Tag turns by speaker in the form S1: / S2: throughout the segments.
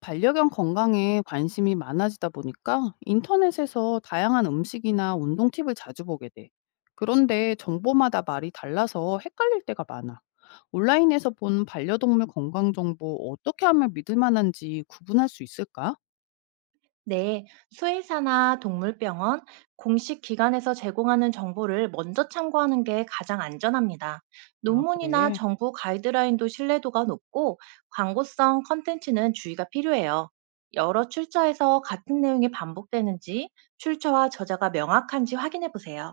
S1: 반려견 건강에 관심이 많아지다 보니까 인터넷에서 다양한 음식이나 운동 팁을 자주 보게 돼. 그런데 정보마다 말이 달라서 헷갈릴 때가 많아. 온라인에서 본 반려동물 건강 정보 어떻게 하면 믿을 만한지 구분할 수 있을까?
S2: 네, 수의사나 동물병원, 공식 기관에서 제공하는 정보를 먼저 참고하는 게 가장 안전합니다.
S1: 아,
S2: 논문이나
S1: 그래.
S2: 정부 가이드라인도 신뢰도가 높고 광고성 컨텐츠는 주의가 필요해요. 여러 출처에서 같은 내용이 반복되는지, 출처와 저자가 명확한지 확인해 보세요.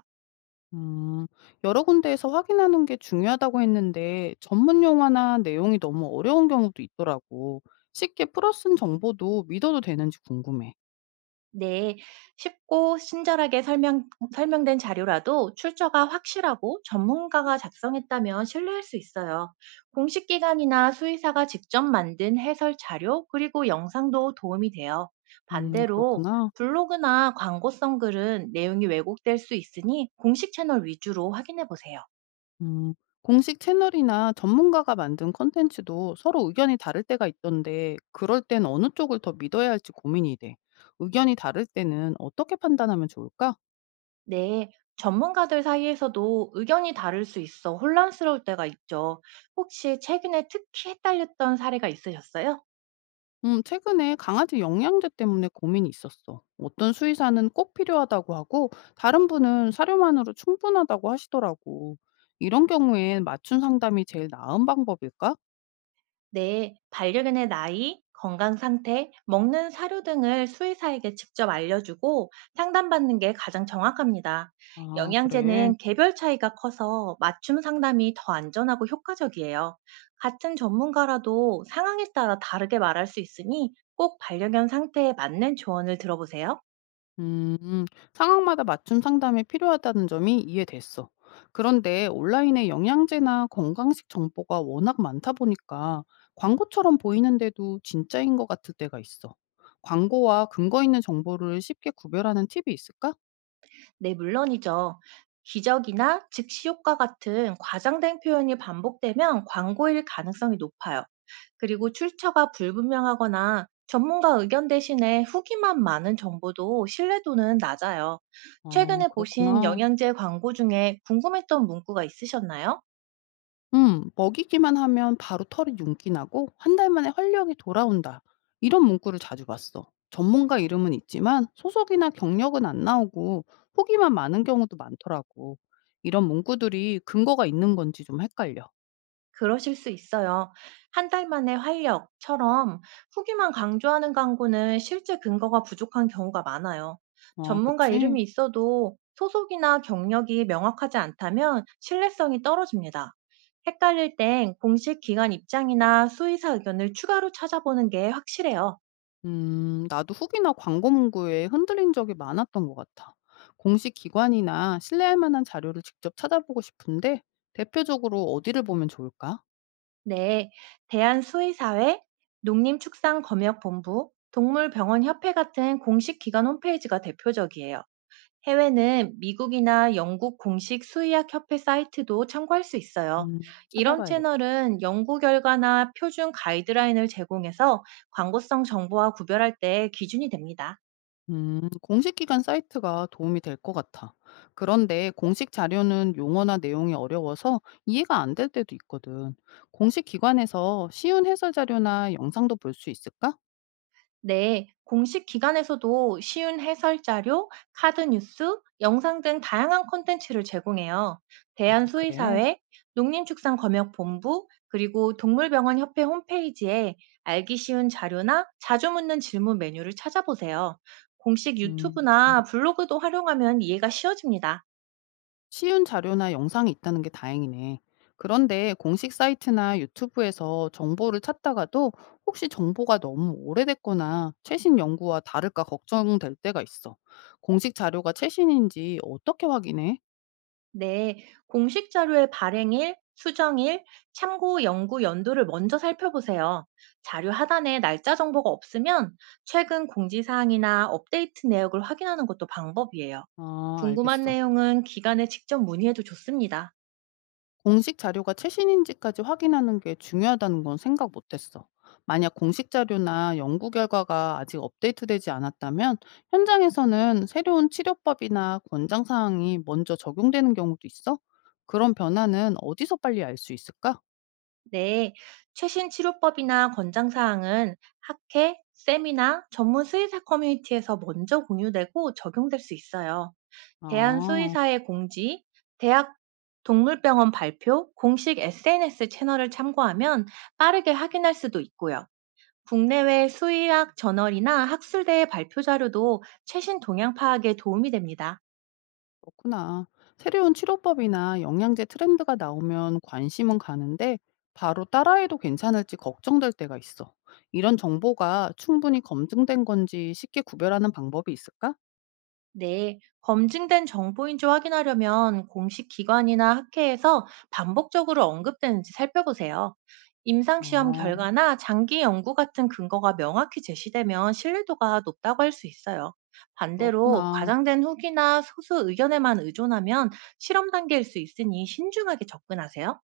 S1: 음, 여러 군데에서 확인하는 게 중요하다고 했는데 전문 용어나 내용이 너무 어려운 경우도 있더라고. 쉽게 풀어 쓴 정보도 믿어도 되는지 궁금해.
S2: 네, 쉽고 친절하게 설명된 자료라도 출처가 확실하고 전문가가 작성했다면 신뢰할 수 있어요. 공식 기관이나 수의사가 직접 만든 해설 자료, 그리고 영상도 도움이 돼요. 반대로
S1: 그렇구나.
S2: 블로그나 광고성 글은 내용이 왜곡될 수 있으니 공식 채널 위주로 확인해 보세요.
S1: 음. 공식 채널이나 전문가가 만든 콘텐츠도 서로 의견이 다를 때가 있던데 그럴 땐 어느 쪽을 더 믿어야 할지 고민이 돼. 의견이 다를 때는 어떻게 판단하면 좋을까?
S2: 네, 전문가들 사이에서도 의견이 다를 수 있어 혼란스러울 때가 있죠. 혹시 최근에 특히 헷갈렸던 사례가 있으셨어요?
S1: 최근에 강아지 영양제 때문에 고민이 있었어. 어떤 수의사는 꼭 필요하다고 하고 다른 분은 사료만으로 충분하다고 하시더라고. 이런 경우엔 맞춤 상담이 제일 나은 방법일까?
S2: 네, 반려견의 나이, 건강 상태, 먹는 사료 등을 수의사에게 직접 알려주고 상담받는 게 가장 정확합니다.
S1: 아, 그래.
S2: 영양제는 개별 차이가 커서 맞춤 상담이 더 안전하고 효과적이에요. 같은 전문가라도 상황에 따라 다르게 말할 수 있으니 꼭 반려견 상태에 맞는 조언을 들어보세요.
S1: 음, 상황마다 맞춤 상담이 필요하다는 점이 이해됐어. 그런데 온라인에 영양제나 건강식 정보가 워낙 많다 보니까 광고처럼 보이는데도 진짜인 것 같을 때가 있어. 광고와 근거 있는 정보를 쉽게 구별하는 팁이 있을까?
S2: 네, 물론이죠. 기적이나 즉시 효과 같은 과장된 표현이 반복되면 광고일 가능성이 높아요. 그리고 출처가 불분명하거나 전문가 의견 대신에 후기만 많은 정보도 신뢰도는 낮아요.
S1: 아,
S2: 최근에 보신
S1: 그렇구나.
S2: 영양제 광고 중에 궁금했던 문구가 있으셨나요?
S1: 음. "먹이기만 하면 바로 털이 윤기 나고 한 달 만에 활력이 돌아온다." 이런 문구를 자주 봤어. 전문가 이름은 있지만 소속이나 경력은 안 나오고 후기만 많은 경우도 많더라고. 이런 문구들이 근거가 있는 건지 좀 헷갈려.
S2: 그러실 수 있어요. "한 달 만에 활력."처럼 후기만 강조하는 광고는 실제 근거가 부족한 경우가 많아요.
S1: 아
S2: 전문가
S1: 그치?
S2: 이름이 있어도 소속이나 경력이 명확하지 않다면 신뢰성이 떨어집니다. 헷갈릴 땐 공식 기관 입장이나 수의사 의견을 추가로 찾아보는 게 확실해요.
S1: 음. 나도 후기나 광고 문구에 흔들린 적이 많았던 것 같아. 공식 기관이나 신뢰할 만한 자료를 직접 찾아보고 싶은데 대표적으로 어디를 보면 좋을까?
S2: 네, 대한수의사회, 농림축산검역본부, 동물병원협회 같은 공식 기관 홈페이지가 대표적이에요. 해외는 미국이나 영국 공식 수의학 협회 사이트도 참고할 수 있어요.
S1: 음.
S2: 이런
S1: 찾아봐야겠다.
S2: 채널은 연구 결과나 표준 가이드라인을 제공해서 광고성 정보와 구별할 때 기준이 됩니다.
S1: 공식 기관 사이트가 도움이 될 것 같아. 그런데 공식 자료는 용어나 내용이 어려워서 이해가 안 될 때도 있거든. 공식 기관에서 쉬운 해설 자료나 영상도 볼 수 있을까?
S2: 네, 공식 기관에서도 쉬운 해설 자료, 카드 뉴스, 영상 등 다양한 콘텐츠를 제공해요.
S1: 아, 그래.
S2: 대한수의사회, 농림축산검역본부, 그리고 동물병원협회 홈페이지에 알기 쉬운 자료나 자주 묻는 질문 메뉴를 찾아보세요. 공식
S1: 음,
S2: 유튜브나 블로그도 활용하면 이해가 쉬워집니다.
S1: 쉬운 자료나 영상이 있다는 게 다행이네. 그런데 공식 사이트나 유튜브에서 정보를 찾다가도 혹시 정보가 너무 오래됐거나 최신 연구와 다를까 걱정될 때가 있어. 공식 자료가 최신인지 어떻게 확인해?
S2: 네, 공식 자료의 발행일, 수정일, 참고 연구 연도를 먼저 살펴보세요. 자료 하단에 날짜 정보가 없으면 최근 공지사항이나 업데이트 내역을 확인하는 것도 방법이에요.
S1: 아,
S2: 궁금한
S1: 알겠어.
S2: 내용은 기관에 직접 문의해도 좋습니다.
S1: 공식 자료가 최신인지까지 확인하는 게 중요하다는 건 생각 못 했어. 만약 공식 자료나 연구 결과가 아직 업데이트되지 않았다면 현장에서는 새로운 치료법이나 권장 사항이 먼저 적용되는 경우도 있어? 그런 변화는 어디서 빨리 알 수 있을까?
S2: 네, 최신 치료법이나 권장사항은 학회, 세미나, 전문 수의사 커뮤니티에서 먼저 공유되고 적용될 수 있어요.
S1: 아.
S2: 대한수의사의 공지, 대학 동물병원 발표, 공식 SNS 채널을 참고하면 빠르게 확인할 수도 있고요. 국내외 수의학 저널이나 학술대의 발표 자료도 최신 동향 파악에 도움이 됩니다.
S1: 그렇구나. 새로운 치료법이나 영양제 트렌드가 나오면 관심은 가는데 바로 따라해도 괜찮을지 걱정될 때가 있어. 이런 정보가 충분히 검증된 건지 쉽게 구별하는 방법이 있을까?
S2: 네, 검증된 정보인지 확인하려면 공식 기관이나 학회에서 반복적으로 언급되는지 살펴보세요. 임상시험
S1: 아,
S2: 결과나 장기 연구 같은 근거가 명확히 제시되면 신뢰도가 높다고 할 수 있어요. 반대로
S1: 그렇구나.
S2: 과장된 후기나 소수 의견에만 의존하면 실험 단계일 수 있으니 신중하게 접근하세요.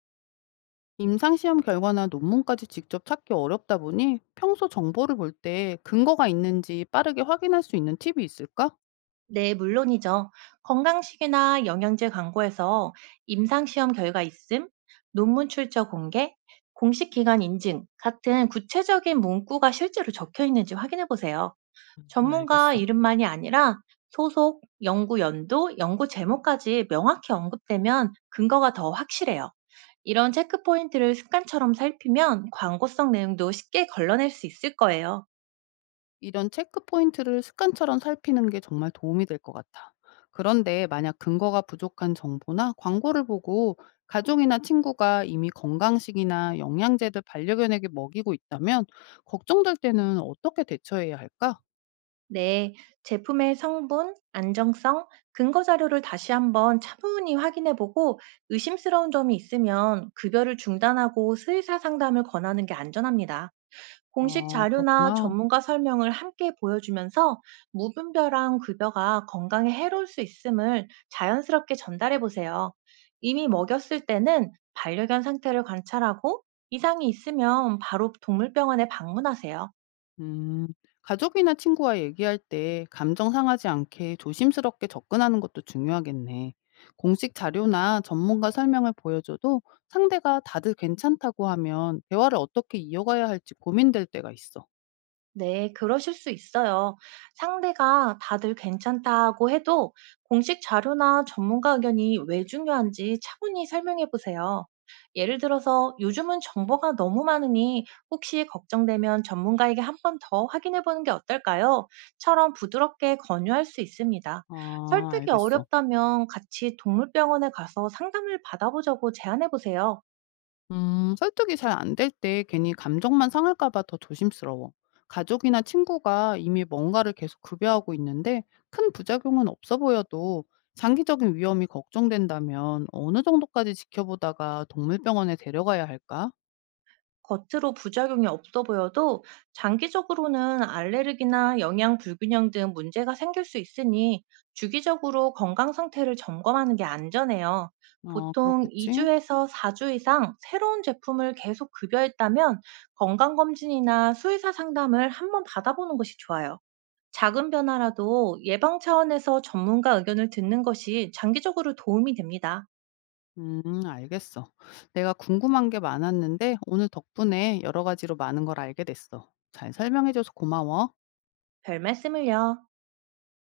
S1: 임상시험 결과나 논문까지 직접 찾기 어렵다 보니 평소 정보를 볼 때 근거가 있는지 빠르게 확인할 수 있는 팁이 있을까?
S2: 네, 물론이죠. 건강식이나 영양제 광고에서 임상시험 결과 있음, 논문 출처 공개, 공식 기관 인증 같은 구체적인 문구가 실제로 적혀 있는지 확인해 보세요.
S1: 아,
S2: 전문가
S1: 알겠어.
S2: 이름만이 아니라 소속, 연구 연도, 연구 제목까지 명확히 언급되면 근거가 더 확실해요. 이런 체크 포인트를 습관처럼 살피면 광고성 내용도 쉽게 걸러낼 수 있을 거예요.
S1: 이런 체크 포인트를 습관처럼 살피는 게 정말 도움이 될 것 같아. 그런데 만약 근거가 부족한 정보나 광고를 보고 가족이나 친구가 이미 건강식이나 영양제를 반려견에게 먹이고 있다면 걱정될 때는 어떻게 대처해야 할까?
S2: 네, 제품의 성분, 안정성, 근거 자료를 다시 한번 차분히 확인해 보고 의심스러운 점이 있으면 급여를 중단하고 수의사 상담을 권하는 게 안전합니다. 공식
S1: 아,
S2: 자료나
S1: 그렇구나.
S2: 전문가 설명을 함께 보여주면서 무분별한 급여가 건강에 해로울 수 있음을 자연스럽게 전달해 보세요. 이미 먹였을 때는 반려견 상태를 관찰하고 이상이 있으면 바로 동물병원에 방문하세요.
S1: 음, 가족이나 친구와 얘기할 때 감정 상하지 않게 조심스럽게 접근하는 것도 중요하겠네. 공식 자료나 전문가 설명을 보여줘도 상대가 다들 괜찮다고 하면 대화를 어떻게 이어가야 할지 고민될 때가 있어.
S2: 네, 그러실 수 있어요. 상대가 다들 괜찮다고 해도 공식 자료나 전문가 의견이 왜 중요한지 차분히 설명해 보세요. 예를 들어서 요즘은 정보가 너무 많으니 혹시 걱정되면 전문가에게 한 번 더 확인해 보는 게 어떨까요? 처럼 부드럽게 권유할 수 있습니다.
S1: 아,
S2: 설득이
S1: 알겠어.
S2: 어렵다면 같이 동물병원에 가서 상담을 받아보자고 제안해 보세요.
S1: 설득이 잘 안될 때 괜히 감정만 상할까 봐 더 조심스러워. 가족이나 친구가 이미 뭔가를 계속 급여하고 있는데 큰 부작용은 없어 보여도 장기적인 위험이 걱정된다면 어느 정도까지 지켜보다가 동물병원에 데려가야 할까?
S2: 겉으로 부작용이 없어 보여도 장기적으로는 알레르기나 영양 불균형 등 문제가 생길 수 있으니 주기적으로 건강 상태를 점검하는 게 안전해요.
S1: 어,
S2: 보통
S1: 그렇겠지?
S2: 2주에서 4주 이상 새로운 제품을 계속 급여했다면 건강검진이나 수의사 상담을 한번 받아보는 것이 좋아요. 작은 변화라도 예방 차원에서 전문가 의견을 듣는 것이 장기적으로 도움이 됩니다.
S1: 알겠어. 내가 궁금한 게 많았는데 오늘 덕분에 여러 가지로 많은 걸 알게 됐어. 잘 설명해줘서 고마워.
S2: 별 말씀을요.